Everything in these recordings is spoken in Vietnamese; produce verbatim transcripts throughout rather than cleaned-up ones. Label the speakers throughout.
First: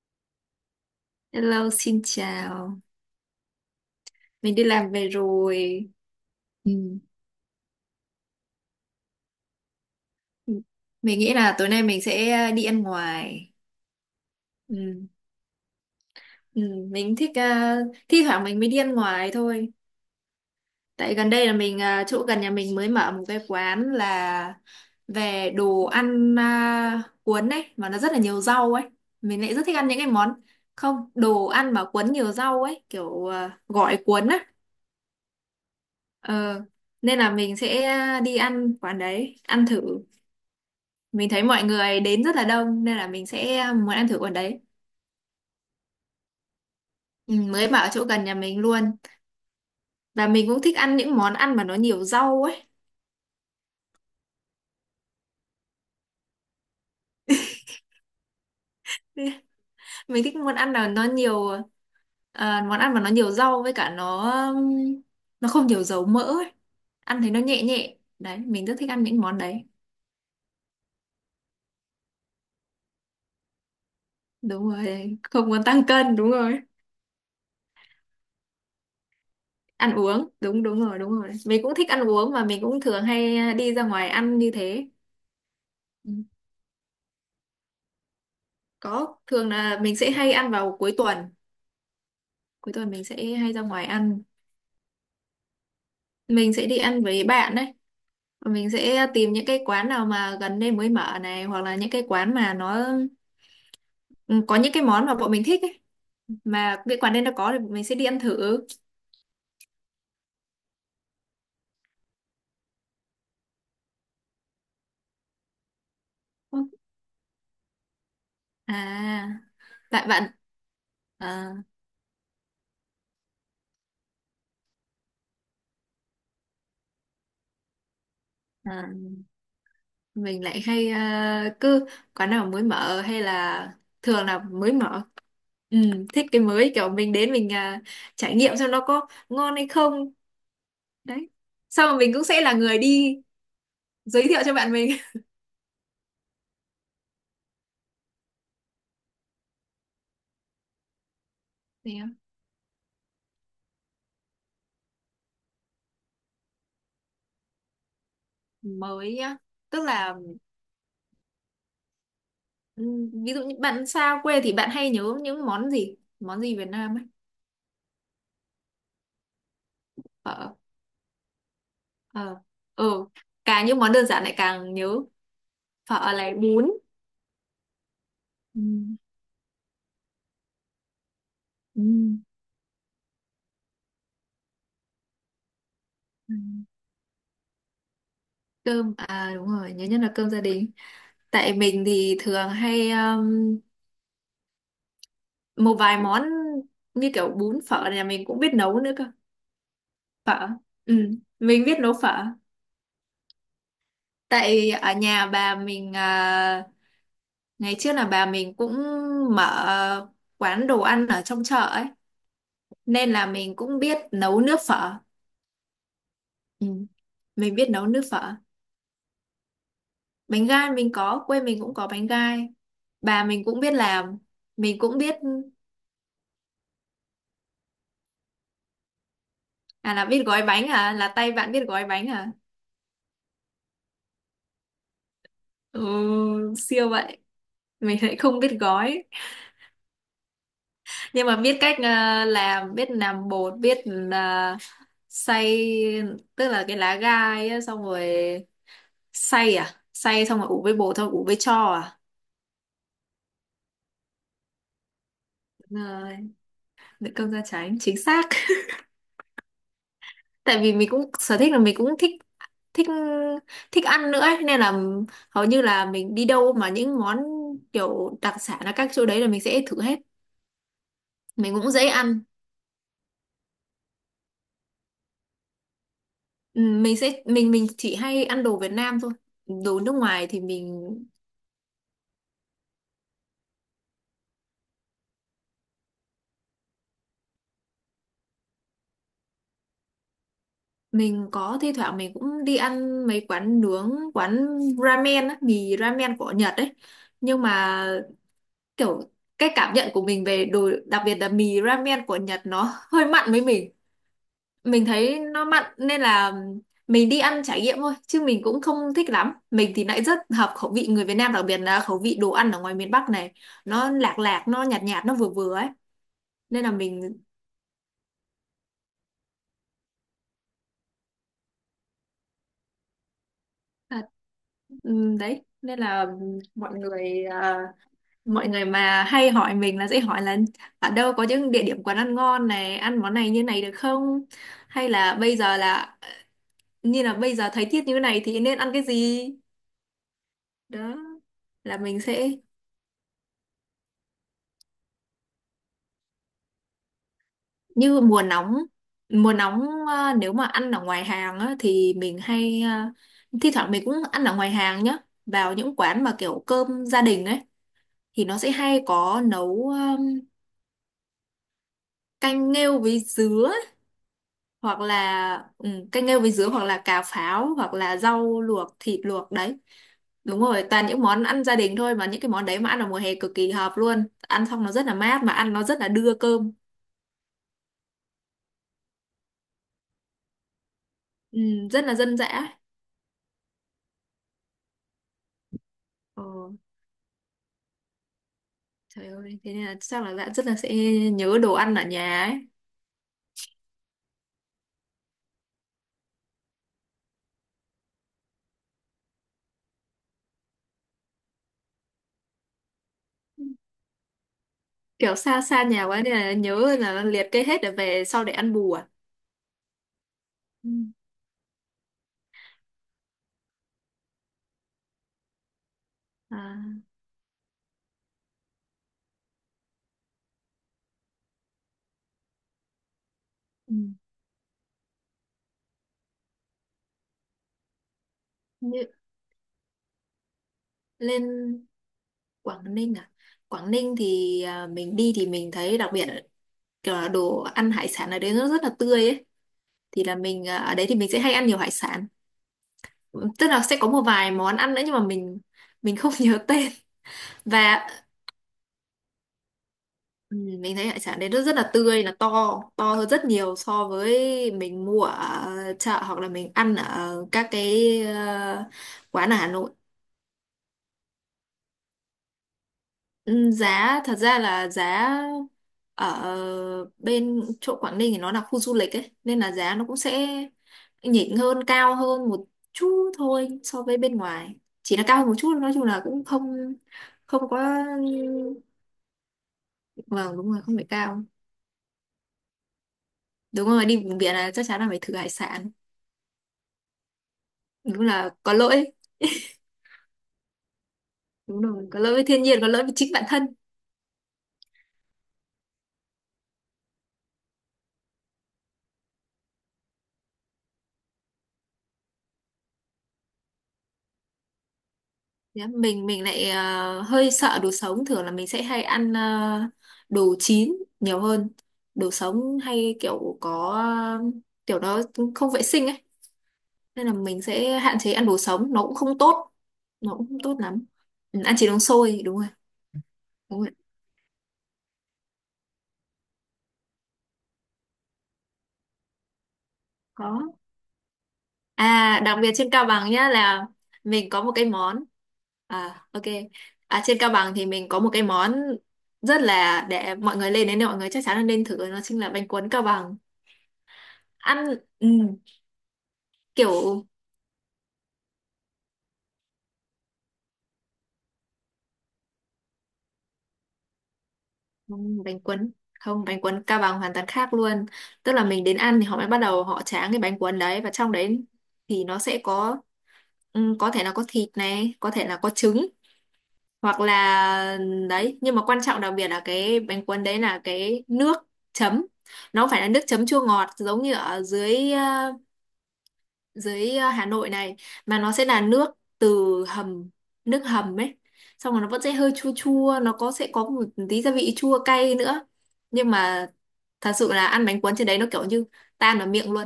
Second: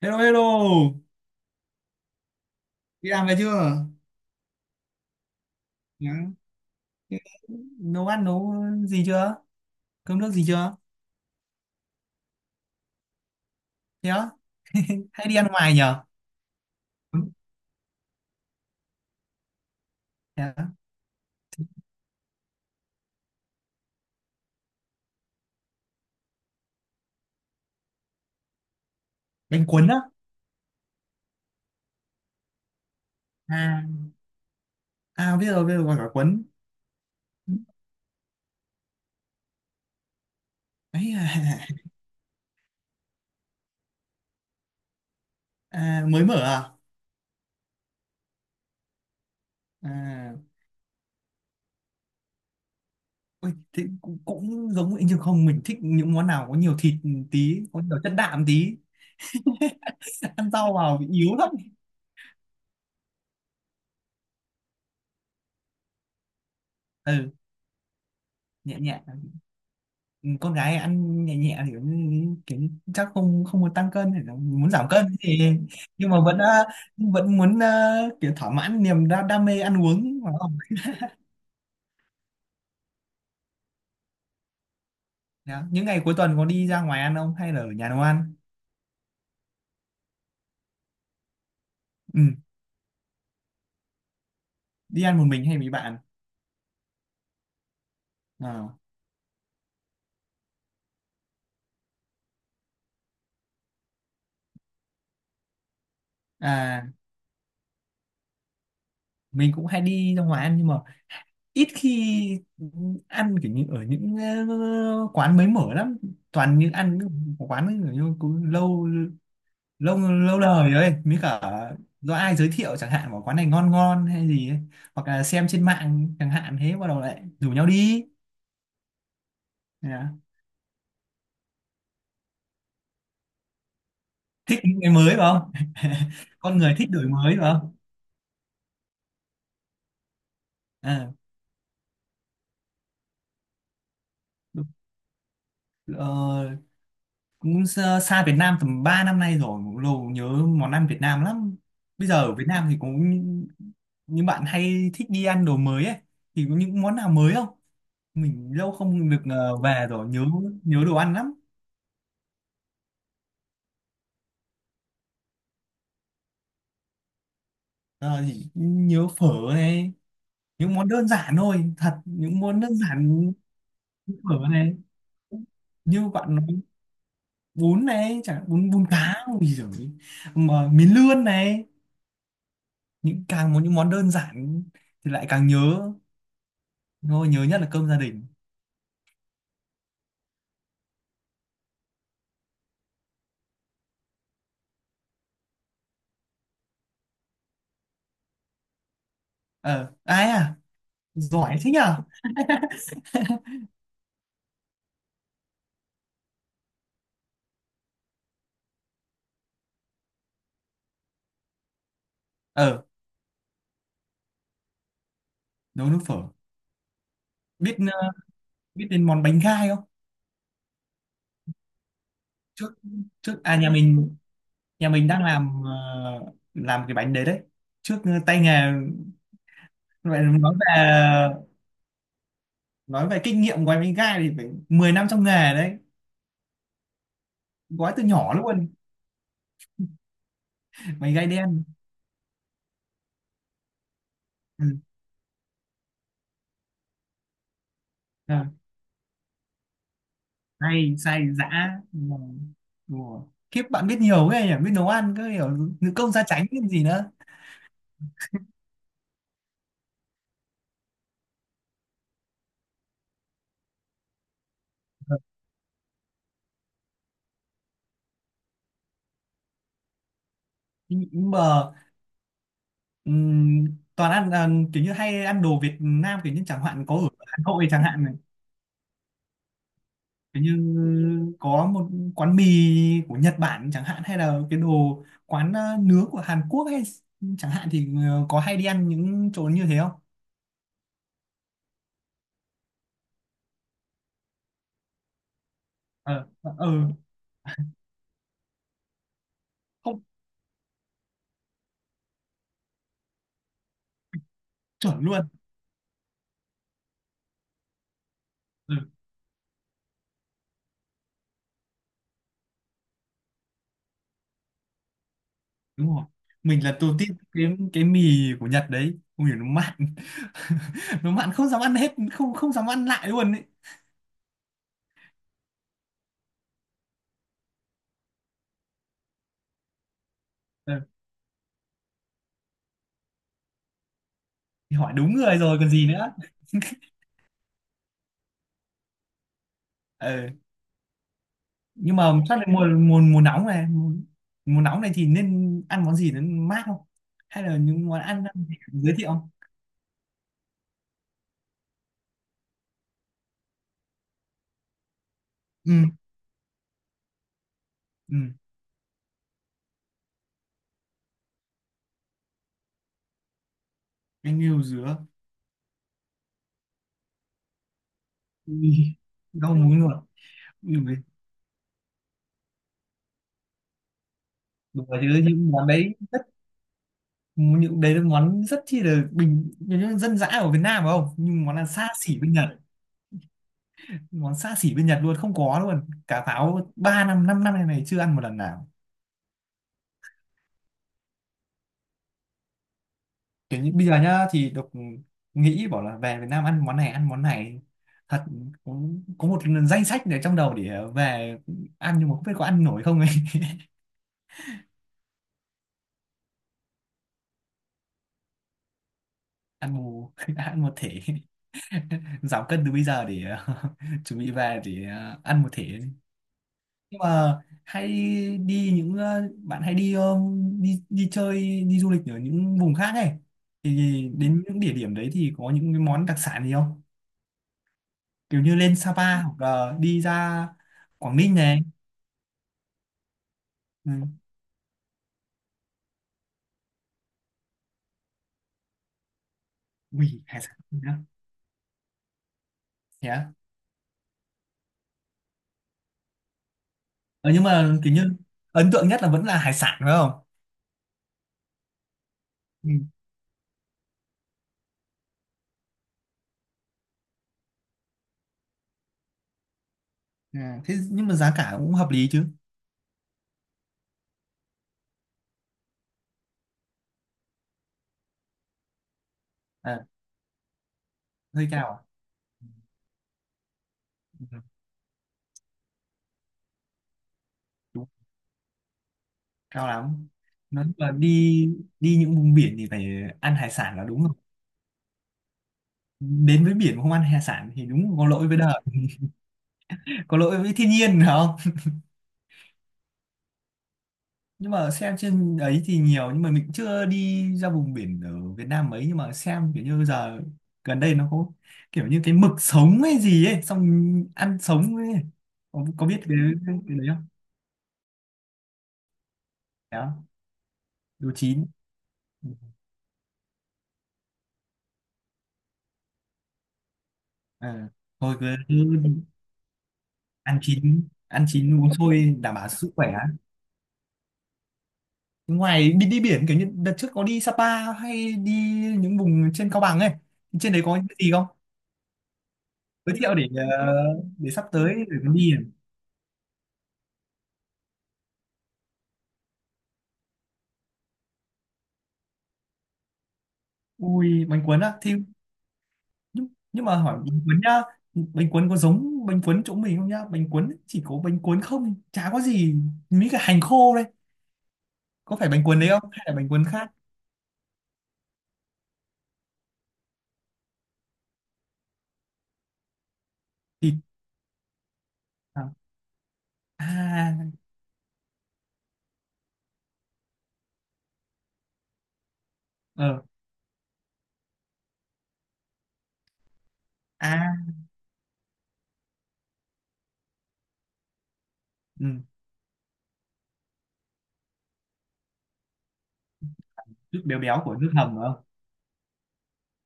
Speaker 1: Hello hello,
Speaker 2: Hello, xin chào.
Speaker 1: đi làm về chưa?
Speaker 2: Mình đi làm về rồi.
Speaker 1: Nhá.
Speaker 2: Ừ.
Speaker 1: Thế. Nấu ăn nấu gì chưa? Cơm nước gì chưa?
Speaker 2: Mình nghĩ là tối nay mình sẽ ờ, đi ăn ngoài.
Speaker 1: Thế á,
Speaker 2: Ừ.
Speaker 1: hay đi ăn ngoài nhở?
Speaker 2: Ừ. Mình
Speaker 1: Ừ.
Speaker 2: thích à, thi thoảng mình mới đi ăn ngoài thôi.
Speaker 1: Thế á.
Speaker 2: Tại gần đây là mình à, chỗ gần nhà mình mới mở một cái quán là về đồ ăn à, cuốn ấy mà nó rất là nhiều rau ấy. Mình lại rất
Speaker 1: Bánh
Speaker 2: thích ăn
Speaker 1: cuốn á?
Speaker 2: những cái món không đồ ăn mà cuốn nhiều rau ấy kiểu à,
Speaker 1: À,
Speaker 2: gỏi cuốn á.
Speaker 1: à biết rồi, biết rồi, gọi cả cuốn.
Speaker 2: Ờ. Nên là mình sẽ ờ, đi ăn quán đấy ăn thử.
Speaker 1: Ấy
Speaker 2: Mình thấy mọi
Speaker 1: à,
Speaker 2: người đến rất là đông nên là mình sẽ muốn ăn thử quán đấy.
Speaker 1: à, mới mở à?
Speaker 2: Ừ, mới bảo chỗ gần nhà mình luôn, và
Speaker 1: À,
Speaker 2: mình cũng thích ăn những món ăn mà nó nhiều rau ấy.
Speaker 1: ôi, thế cũng, cũng giống vậy chứ không mình thích những món nào có nhiều thịt tí, có nhiều chất đạm tí,
Speaker 2: Mình thích
Speaker 1: ăn
Speaker 2: món
Speaker 1: rau
Speaker 2: ăn nào
Speaker 1: vào
Speaker 2: nó
Speaker 1: bị yếu lắm.
Speaker 2: nhiều à, món ăn mà nó nhiều rau với cả nó um, nó không nhiều dầu mỡ ấy. Ăn
Speaker 1: Ừ,
Speaker 2: thấy nó nhẹ nhẹ đấy, mình rất
Speaker 1: nhẹ
Speaker 2: thích
Speaker 1: nhẹ.
Speaker 2: ăn những món đấy.
Speaker 1: Con gái ăn nhẹ nhẹ thì cũng kiểu chắc không không muốn tăng cân thì là
Speaker 2: Đúng
Speaker 1: muốn giảm cân
Speaker 2: rồi,
Speaker 1: thì
Speaker 2: không muốn tăng
Speaker 1: nhưng
Speaker 2: cân,
Speaker 1: mà
Speaker 2: đúng
Speaker 1: vẫn
Speaker 2: rồi.
Speaker 1: à, vẫn muốn à, kiểu thỏa mãn niềm đam, đam mê ăn
Speaker 2: Ăn
Speaker 1: uống
Speaker 2: uống
Speaker 1: phải không?
Speaker 2: đúng, đúng rồi, đúng rồi. Mình cũng thích ăn uống và mình cũng thường hay đi ra ngoài ăn như thế.
Speaker 1: Đó. Những ngày
Speaker 2: Ừ.
Speaker 1: cuối tuần có đi ra ngoài ăn không hay là ở nhà nấu ăn?
Speaker 2: Có, thường là mình sẽ hay ăn vào cuối tuần,
Speaker 1: Ừ,
Speaker 2: cuối tuần mình sẽ hay ra ngoài ăn.
Speaker 1: đi ăn một mình hay với bạn?
Speaker 2: Mình sẽ đi ăn với bạn đấy. Và
Speaker 1: Ờ.
Speaker 2: mình sẽ tìm những cái quán nào mà gần đây mới mở này, hoặc là những cái quán mà nó ừ, có những cái món mà bọn mình thích ấy, mà
Speaker 1: À,
Speaker 2: cái quán đấy nó có thì bọn mình sẽ đi ăn thử.
Speaker 1: mình cũng hay đi ra ngoài ăn nhưng mà ít khi ăn kiểu như ở những ờ, quán mới mở lắm, toàn những ăn những quán ấy kiểu như cũng
Speaker 2: À,
Speaker 1: lâu lâu
Speaker 2: bạn bạn
Speaker 1: lâu đời ấy mới cả
Speaker 2: à,
Speaker 1: do ai giới thiệu chẳng hạn bảo quán này ngon ngon hay gì ấy. Hoặc là xem trên mạng chẳng hạn thế bắt đầu lại rủ nhau đi.
Speaker 2: à,
Speaker 1: Dạ.
Speaker 2: mình lại hay ờ, cứ quán nào mới mở, hay là thường là
Speaker 1: Thích
Speaker 2: mới
Speaker 1: những cái
Speaker 2: mở.
Speaker 1: mới phải không?
Speaker 2: Ừ, thích cái
Speaker 1: Con
Speaker 2: mới,
Speaker 1: người
Speaker 2: kiểu
Speaker 1: thích đổi
Speaker 2: mình đến
Speaker 1: mới phải
Speaker 2: mình
Speaker 1: không?
Speaker 2: à, trải nghiệm xem nó có ngon hay không.
Speaker 1: À,
Speaker 2: Đấy, xong rồi mình cũng sẽ là người đi giới thiệu cho bạn mình.
Speaker 1: ờ, cũng xa xa Việt Nam tầm ba năm nay rồi, lâu nhớ món ăn Việt Nam lắm.
Speaker 2: Thì
Speaker 1: Bây giờ ở Việt Nam thì cũng như bạn hay thích đi ăn đồ mới ấy thì có những món nào mới không? Mình lâu không
Speaker 2: mới
Speaker 1: được
Speaker 2: á,
Speaker 1: ờ,
Speaker 2: tức
Speaker 1: về rồi,
Speaker 2: là
Speaker 1: nhớ nhớ đồ ăn lắm.
Speaker 2: ừm, ví dụ như bạn xa quê thì bạn hay nhớ những món gì, món gì Việt Nam ấy.
Speaker 1: Ờ, thì nhớ phở này,
Speaker 2: Phở.
Speaker 1: những món đơn giản thôi, thật
Speaker 2: Ờ.
Speaker 1: những món đơn
Speaker 2: Ừ.
Speaker 1: giản như
Speaker 2: Càng những món đơn giản lại
Speaker 1: phở này,
Speaker 2: càng nhớ.
Speaker 1: như
Speaker 2: Phở này,
Speaker 1: bạn nói,
Speaker 2: bún.
Speaker 1: bún này chẳng hạn, bún bún
Speaker 2: Ừm.
Speaker 1: cá, ui giời, mà miến lươn này,
Speaker 2: Ừm.
Speaker 1: những càng muốn những món đơn giản thì lại càng nhớ,
Speaker 2: Ừm.
Speaker 1: thôi nhớ nhất là cơm gia đình.
Speaker 2: Cơm à? Đúng rồi, nhớ nhất là cơm gia đình. Tại mình thì thường hay um, một vài món như kiểu bún, phở này là mình cũng biết nấu nữa cơ.
Speaker 1: Ờ, ai
Speaker 2: Phở.
Speaker 1: à,
Speaker 2: Ừ.
Speaker 1: giỏi
Speaker 2: Mình
Speaker 1: thế
Speaker 2: biết nấu
Speaker 1: nhở.
Speaker 2: phở. Tại ở nhà bà mình à, ngày trước là bà mình cũng mở quán đồ ăn ở trong chợ ấy,
Speaker 1: Ờ,
Speaker 2: nên là mình cũng biết nấu nước phở.
Speaker 1: nấu nước phở.
Speaker 2: Ừ, mình biết
Speaker 1: biết
Speaker 2: nấu nước
Speaker 1: ờ,
Speaker 2: phở.
Speaker 1: biết đến món bánh gai không?
Speaker 2: Bánh gai mình có, quê mình cũng có bánh gai.
Speaker 1: trước
Speaker 2: Bà
Speaker 1: trước
Speaker 2: mình
Speaker 1: à,
Speaker 2: cũng
Speaker 1: nhà
Speaker 2: biết
Speaker 1: mình
Speaker 2: làm, mình
Speaker 1: nhà
Speaker 2: cũng
Speaker 1: mình
Speaker 2: biết.
Speaker 1: đang làm ờ, làm cái bánh đấy đấy. Trước ờ, tay nghề.
Speaker 2: À, là
Speaker 1: Vậy
Speaker 2: biết gói
Speaker 1: nói
Speaker 2: bánh
Speaker 1: về
Speaker 2: à? Là tay bạn biết gói bánh à?
Speaker 1: nói về kinh nghiệm của em đánh gai thì phải mười năm trong nghề đấy,
Speaker 2: Ừ, siêu vậy.
Speaker 1: gói
Speaker 2: Mình
Speaker 1: từ
Speaker 2: lại
Speaker 1: nhỏ
Speaker 2: không biết
Speaker 1: luôn,
Speaker 2: gói,
Speaker 1: mày
Speaker 2: nhưng
Speaker 1: gai
Speaker 2: mà biết
Speaker 1: đen.
Speaker 2: cách ờ, làm, biết làm bột, biết uh,
Speaker 1: Ừ.
Speaker 2: xay. Tức là cái lá gai á, xong rồi
Speaker 1: À,
Speaker 2: xay à? Xay xong rồi ủ với
Speaker 1: say
Speaker 2: bột thôi, ủ
Speaker 1: say
Speaker 2: với cho
Speaker 1: dã.
Speaker 2: à?
Speaker 1: Ừ. Ủa. Kiếp bạn biết nhiều ghê nhỉ, biết nấu ăn cứ hiểu
Speaker 2: Đúng
Speaker 1: nữ công
Speaker 2: rồi,
Speaker 1: gia chánh cái gì nữa.
Speaker 2: đựng cơm da trắng, chính xác. Tại vì mình cũng sở thích là mình cũng thích thích thích ăn nữa ấy. Nên là hầu như là mình đi đâu mà những món kiểu đặc sản ở các chỗ đấy là mình sẽ thử hết.
Speaker 1: Ừ. Nhưng
Speaker 2: Mình cũng
Speaker 1: mà
Speaker 2: dễ ăn.
Speaker 1: ừm, toàn ăn à, kiểu như hay ăn đồ Việt Nam kiểu như
Speaker 2: Ừ,
Speaker 1: chẳng hạn có
Speaker 2: Mình
Speaker 1: ở
Speaker 2: sẽ
Speaker 1: Hà
Speaker 2: mình mình
Speaker 1: Nội chẳng
Speaker 2: chỉ
Speaker 1: hạn này,
Speaker 2: hay ăn đồ Việt Nam thôi. Đồ nước ngoài thì
Speaker 1: kiểu như
Speaker 2: mình
Speaker 1: có một quán mì của Nhật Bản chẳng hạn, hay là cái đồ quán à, nướng của Hàn Quốc hay chẳng hạn thì ờ, có hay đi ăn những chỗ như thế không?
Speaker 2: mình có thi thoảng mình cũng đi ăn mấy quán nướng, quán ramen á, mì ramen
Speaker 1: Ờ,
Speaker 2: của
Speaker 1: ờ,
Speaker 2: Nhật
Speaker 1: ờ.
Speaker 2: ấy. Nhưng mà kiểu cái cảm nhận của
Speaker 1: Không.
Speaker 2: mình về đồ, đặc biệt là mì ramen của Nhật, nó hơi mặn với mình. Mình
Speaker 1: Chuẩn
Speaker 2: thấy
Speaker 1: luôn.
Speaker 2: nó mặn nên là mình đi ăn trải nghiệm thôi chứ mình cũng
Speaker 1: Ừ,
Speaker 2: không thích lắm. Mình thì lại rất hợp khẩu vị người Việt Nam, đặc biệt là khẩu vị đồ ăn ở ngoài miền Bắc này. Nó lạc lạc, nó nhạt nhạt, nó vừa vừa ấy,
Speaker 1: đúng rồi.
Speaker 2: nên
Speaker 1: Mình
Speaker 2: là
Speaker 1: lần đầu tiên
Speaker 2: mình
Speaker 1: cái cái mì của Nhật đấy, ui nó mặn nó mặn không dám ăn hết, không không dám ăn lại luôn ấy.
Speaker 2: à, ừm, đấy. Nên là mọi người à, mọi người mà hay hỏi mình là sẽ hỏi là
Speaker 1: Ừ,
Speaker 2: ở đâu có những địa điểm quán ăn ngon này, ăn món này như này được không,
Speaker 1: thì
Speaker 2: hay
Speaker 1: hỏi
Speaker 2: là
Speaker 1: đúng
Speaker 2: bây
Speaker 1: người
Speaker 2: giờ
Speaker 1: rồi còn gì
Speaker 2: là,
Speaker 1: nữa.
Speaker 2: như là bây giờ thấy tiết như thế này thì nên ăn cái gì.
Speaker 1: Ờ,
Speaker 2: Đó là
Speaker 1: nhưng
Speaker 2: mình
Speaker 1: mà
Speaker 2: sẽ.
Speaker 1: chắc là mùa mùa mùa nóng này, mùa, mùa nóng này thì nên ăn món gì nó mát không, hay là những
Speaker 2: Như
Speaker 1: món
Speaker 2: mùa
Speaker 1: ăn ăn
Speaker 2: nóng,
Speaker 1: gì giới thiệu không?
Speaker 2: mùa nóng à, nếu mà ăn ở ngoài hàng á, thì mình hay à, thi thoảng mình cũng ăn ở ngoài hàng nhá, vào
Speaker 1: Ừ,
Speaker 2: những quán mà kiểu cơm gia đình ấy.
Speaker 1: ừ,
Speaker 2: Thì nó sẽ hay có nấu um, canh nghêu với dứa,
Speaker 1: anh yêu
Speaker 2: hoặc
Speaker 1: dứa.
Speaker 2: là ừ, canh nghêu với dứa, hoặc là cà pháo, hoặc là rau luộc,
Speaker 1: Ui,
Speaker 2: thịt luộc
Speaker 1: đau
Speaker 2: đấy.
Speaker 1: muốn rồi.
Speaker 2: Đúng rồi,
Speaker 1: Ui,
Speaker 2: toàn những món ăn gia đình thôi, mà những cái món đấy mà ăn vào mùa hè cực kỳ hợp luôn, ăn xong nó
Speaker 1: đùa
Speaker 2: rất là
Speaker 1: chứ
Speaker 2: mát, mà
Speaker 1: những
Speaker 2: ăn nó
Speaker 1: món
Speaker 2: rất là
Speaker 1: đấy,
Speaker 2: đưa cơm.
Speaker 1: những đấy là món rất chi là bình, những dân dã ở Việt Nam phải không,
Speaker 2: Ừ,
Speaker 1: nhưng món là
Speaker 2: rất
Speaker 1: xa
Speaker 2: là dân
Speaker 1: xỉ bên Nhật,
Speaker 2: dã.
Speaker 1: món xa xỉ bên Nhật luôn không có luôn, cả
Speaker 2: Ồ,
Speaker 1: pháo ba năm 5 năm này này chưa ăn một lần nào.
Speaker 2: trời ơi, thế nên là chắc là bạn rất là sẽ nhớ đồ ăn ở nhà ấy.
Speaker 1: Kiểu như bây giờ nhá thì độc nghĩ bảo là về Việt Nam ăn món này ăn món này thật, cũng có một danh sách để trong đầu để về ăn nhưng mà không biết có ăn nổi không ấy.
Speaker 2: Kiểu xa xa nhà quá nên là nhớ là liệt kê hết để về sau để ăn bù à?
Speaker 1: ăn một ăn
Speaker 2: Ừ.
Speaker 1: một thể. Giảm cân từ bây giờ để chuẩn bị về để ờ, ăn một thể.
Speaker 2: À,
Speaker 1: Nhưng mà hay đi những ờ, bạn hay đi ờ, đi đi chơi đi du lịch ở những vùng khác ấy
Speaker 2: ừ.
Speaker 1: thì, đến những địa điểm đấy thì có những cái món đặc sản gì không, kiểu như lên
Speaker 2: Như,
Speaker 1: Sapa hoặc là đi ra Quảng
Speaker 2: lên
Speaker 1: Ninh này?
Speaker 2: Quảng Ninh à? Quảng
Speaker 1: Ừ.
Speaker 2: Ninh thì à, mình đi thì mình thấy đặc biệt kiểu là đồ ăn hải sản ở đấy nó rất là tươi ấy. Thì là
Speaker 1: Ui hải
Speaker 2: mình
Speaker 1: sản
Speaker 2: à, ở đấy thì
Speaker 1: nữa,
Speaker 2: mình sẽ hay ăn nhiều hải sản.
Speaker 1: thế á?
Speaker 2: Tức là sẽ có một vài món ăn nữa nhưng mà mình mình không nhớ tên.
Speaker 1: Ờ, nhưng mà
Speaker 2: Và
Speaker 1: kiểu như ấn tượng nhất là vẫn là hải sản phải không?
Speaker 2: ừ, mình thấy hải sản đấy nó rất là tươi, là to
Speaker 1: Ừ.
Speaker 2: to hơn rất nhiều so với mình mua ở chợ hoặc là mình ăn ở các cái ờ, quán ở Hà Nội.
Speaker 1: À, thế nhưng mà giá cả cũng hợp lý chứ?
Speaker 2: Ừ, giá thật ra là giá ở bên chỗ Quảng Ninh thì nó là khu du lịch ấy, nên là giá nó
Speaker 1: À,
Speaker 2: cũng sẽ nhỉnh
Speaker 1: hơi
Speaker 2: hơn,
Speaker 1: cao à?
Speaker 2: cao hơn một
Speaker 1: Ừ,
Speaker 2: chút thôi so với bên
Speaker 1: ừ,
Speaker 2: ngoài. Chỉ là cao hơn một chút, nói chung là cũng không không quá.
Speaker 1: đúng cao lắm.
Speaker 2: Vâng, đúng rồi,
Speaker 1: Nói chung
Speaker 2: không phải
Speaker 1: là
Speaker 2: cao.
Speaker 1: đi đi những vùng biển thì phải ăn hải
Speaker 2: Đúng
Speaker 1: sản
Speaker 2: rồi,
Speaker 1: là
Speaker 2: đi
Speaker 1: đúng rồi.
Speaker 2: vùng biển là chắc chắn là phải thử hải sản.
Speaker 1: Đến với biển mà không ăn hải sản thì đúng
Speaker 2: Đúng
Speaker 1: có lỗi
Speaker 2: là
Speaker 1: với
Speaker 2: có
Speaker 1: đời,
Speaker 2: lỗi.
Speaker 1: có lỗi với thiên nhiên phải không?
Speaker 2: Đúng rồi, có lỗi với thiên nhiên, có lỗi với chính bản thân.
Speaker 1: Nhưng mà xem trên ấy thì nhiều, nhưng mà mình chưa đi ra vùng biển ở Việt Nam mấy, nhưng mà xem kiểu như giờ gần đây nó có kiểu như cái mực sống hay gì ấy, xong ăn sống ấy, có,
Speaker 2: Dạ,
Speaker 1: có biết
Speaker 2: mình
Speaker 1: cái,
Speaker 2: mình lại
Speaker 1: cái đấy
Speaker 2: ờ,
Speaker 1: không?
Speaker 2: hơi sợ đồ sống, thường là mình sẽ hay ăn ờ,
Speaker 1: Đó.
Speaker 2: đồ chín
Speaker 1: Đồ
Speaker 2: nhiều
Speaker 1: chín.
Speaker 2: hơn. Đồ sống hay kiểu có ờ, kiểu nó không vệ sinh ấy, nên là mình
Speaker 1: À,
Speaker 2: sẽ hạn chế
Speaker 1: thôi
Speaker 2: ăn
Speaker 1: cứ
Speaker 2: đồ sống, nó cũng không tốt, nó cũng không
Speaker 1: ăn
Speaker 2: tốt lắm.
Speaker 1: chín, ăn
Speaker 2: Ừ, ăn
Speaker 1: chín
Speaker 2: chỉ
Speaker 1: uống
Speaker 2: uống
Speaker 1: sôi
Speaker 2: sôi,
Speaker 1: đảm
Speaker 2: đúng rồi.
Speaker 1: bảo sức khỏe.
Speaker 2: Đúng rồi,
Speaker 1: Ngoài đi đi biển kiểu như đợt trước có đi Sapa hay đi những vùng trên Cao Bằng ấy,
Speaker 2: có.
Speaker 1: trên đấy có những cái gì không,
Speaker 2: À, đặc biệt trên Cao
Speaker 1: giới
Speaker 2: Bằng
Speaker 1: thiệu để
Speaker 2: nhá, là
Speaker 1: ờ,
Speaker 2: mình
Speaker 1: để
Speaker 2: có
Speaker 1: sắp
Speaker 2: một cái
Speaker 1: tới
Speaker 2: món.
Speaker 1: để mình đi.
Speaker 2: À, ok. À, trên Cao Bằng thì mình có một cái món rất là, để mọi người lên đến đây mọi người chắc chắn là nên thử, nó chính là bánh cuốn Cao Bằng.
Speaker 1: Ui bánh cuốn
Speaker 2: Ăn.
Speaker 1: á thì,
Speaker 2: Ừ,
Speaker 1: nhưng, nhưng mà hỏi
Speaker 2: kiểu.
Speaker 1: bánh cuốn nhá, bánh cuốn có giống bánh cuốn chỗ mình không nhá, bánh cuốn chỉ có bánh cuốn không, chả có gì mấy cái hành khô đây,
Speaker 2: Ừ,
Speaker 1: có phải
Speaker 2: bánh
Speaker 1: bánh cuốn đấy
Speaker 2: cuốn
Speaker 1: không hay là
Speaker 2: không,
Speaker 1: bánh
Speaker 2: bánh
Speaker 1: cuốn
Speaker 2: cuốn
Speaker 1: khác?
Speaker 2: Cao Bằng hoàn toàn khác luôn. Tức là mình đến ăn thì họ mới bắt đầu họ tráng cái bánh cuốn đấy, và trong đấy thì nó sẽ có, ừ,
Speaker 1: Thịt.
Speaker 2: có thể là có thịt này, có thể là có
Speaker 1: À.
Speaker 2: trứng, hoặc
Speaker 1: À.
Speaker 2: là đấy. Nhưng mà quan trọng đặc biệt là cái bánh cuốn đấy là cái nước chấm, nó không phải là nước
Speaker 1: Ờ.
Speaker 2: chấm chua ngọt giống như ở dưới, dưới ờ, Hà Nội
Speaker 1: À.
Speaker 2: này, mà nó sẽ là nước từ hầm, nước hầm ấy. Xong rồi nó vẫn
Speaker 1: Ừ,
Speaker 2: sẽ hơi chua chua, nó có sẽ có một tí gia vị chua cay nữa, nhưng mà
Speaker 1: nước
Speaker 2: thật
Speaker 1: béo
Speaker 2: sự
Speaker 1: béo
Speaker 2: là
Speaker 1: của
Speaker 2: ăn
Speaker 1: nước
Speaker 2: bánh
Speaker 1: hầm
Speaker 2: cuốn trên
Speaker 1: phải
Speaker 2: đấy
Speaker 1: không?
Speaker 2: nó kiểu như tan vào miệng luôn,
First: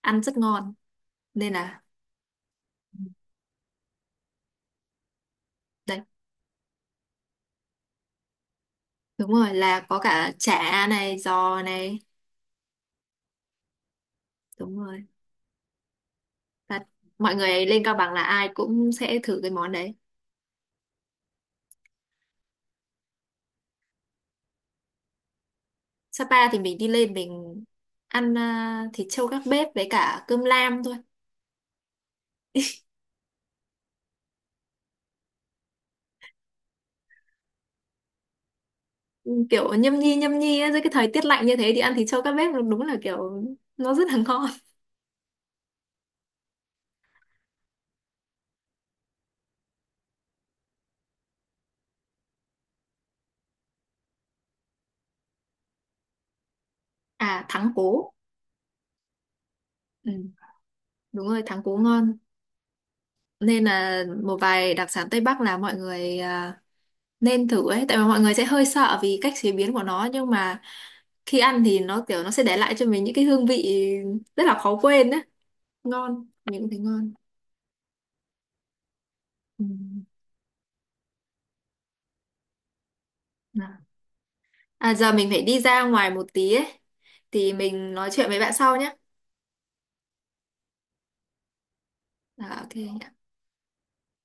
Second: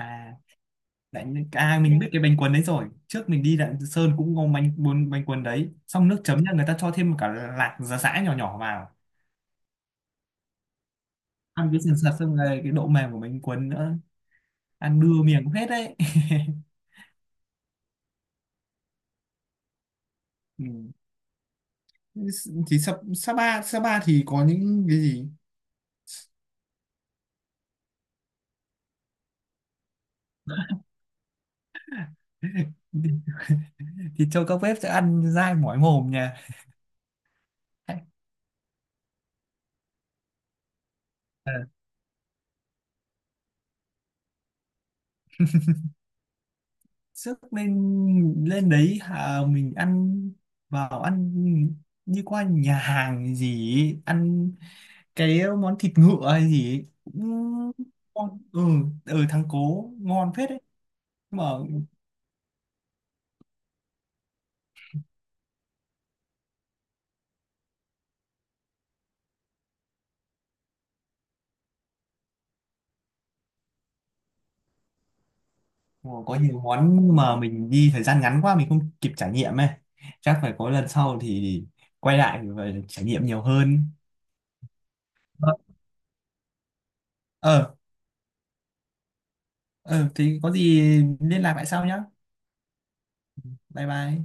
Speaker 2: ăn rất ngon.
Speaker 1: Đấy.
Speaker 2: Nên
Speaker 1: À,
Speaker 2: là
Speaker 1: mình biết cái bánh cuốn đấy rồi, trước mình đi Lạng Sơn cũng ngon, bánh cuốn bánh cuốn đấy
Speaker 2: đấy.
Speaker 1: xong nước chấm nha người ta cho thêm cả lạc giá sã nhỏ nhỏ vào,
Speaker 2: Đúng rồi, là có cả chả này, giò
Speaker 1: ăn cái sườn
Speaker 2: này.
Speaker 1: sạt xong rồi cái độ mềm của bánh cuốn nữa,
Speaker 2: Đúng
Speaker 1: ăn
Speaker 2: rồi.
Speaker 1: đưa miệng cũng hết đấy.
Speaker 2: Thật, mọi người lên Cao Bằng là ai cũng sẽ thử cái món đấy.
Speaker 1: Ừ. Thì Sa Sapa Sapa thì có những cái gì?
Speaker 2: Sapa thì mình đi lên mình ăn à, thịt trâu gác bếp với cả cơm lam thôi.
Speaker 1: Thì cho các bếp sẽ ăn dai mỏi mồm nha.
Speaker 2: Kiểu nhâm nhi nhâm nhi á, dưới cái thời tiết lạnh
Speaker 1: Ờ,
Speaker 2: như thế thì ăn thịt trâu các bếp đúng là kiểu nó rất là ngon.
Speaker 1: sức lên lên đấy à mình ăn vào ăn đi qua nhà hàng gì ấy, ăn cái món thịt ngựa hay gì ấy, cũng
Speaker 2: À, thắng cố.
Speaker 1: ngon. Ừ, ở thắng cố
Speaker 2: Ừ,
Speaker 1: ngon phết đấy
Speaker 2: đúng rồi,
Speaker 1: mà.
Speaker 2: thắng cố ngon. Nên là một vài đặc sản Tây Bắc là mọi người à, nên thử ấy, tại vì mọi người sẽ hơi sợ vì cách chế biến của nó, nhưng mà khi ăn thì nó kiểu nó sẽ để lại cho mình những cái hương vị rất là khó quên ấy,
Speaker 1: Ồ,
Speaker 2: ngon,
Speaker 1: có
Speaker 2: mình
Speaker 1: nhiều
Speaker 2: cũng thấy
Speaker 1: món
Speaker 2: ngon.
Speaker 1: mà mình đi thời gian ngắn quá mình không kịp trải nghiệm
Speaker 2: Ừ.
Speaker 1: ấy, chắc phải có lần sau thì quay lại và trải nghiệm nhiều hơn.
Speaker 2: À, giờ mình phải
Speaker 1: Ờ,
Speaker 2: đi ra ngoài một tí ấy, thì
Speaker 1: ờ,
Speaker 2: mình nói chuyện với bạn sau nhé.
Speaker 1: ờ, thì có gì liên lạc lại sau nhá.
Speaker 2: À, ok.
Speaker 1: Bye bye.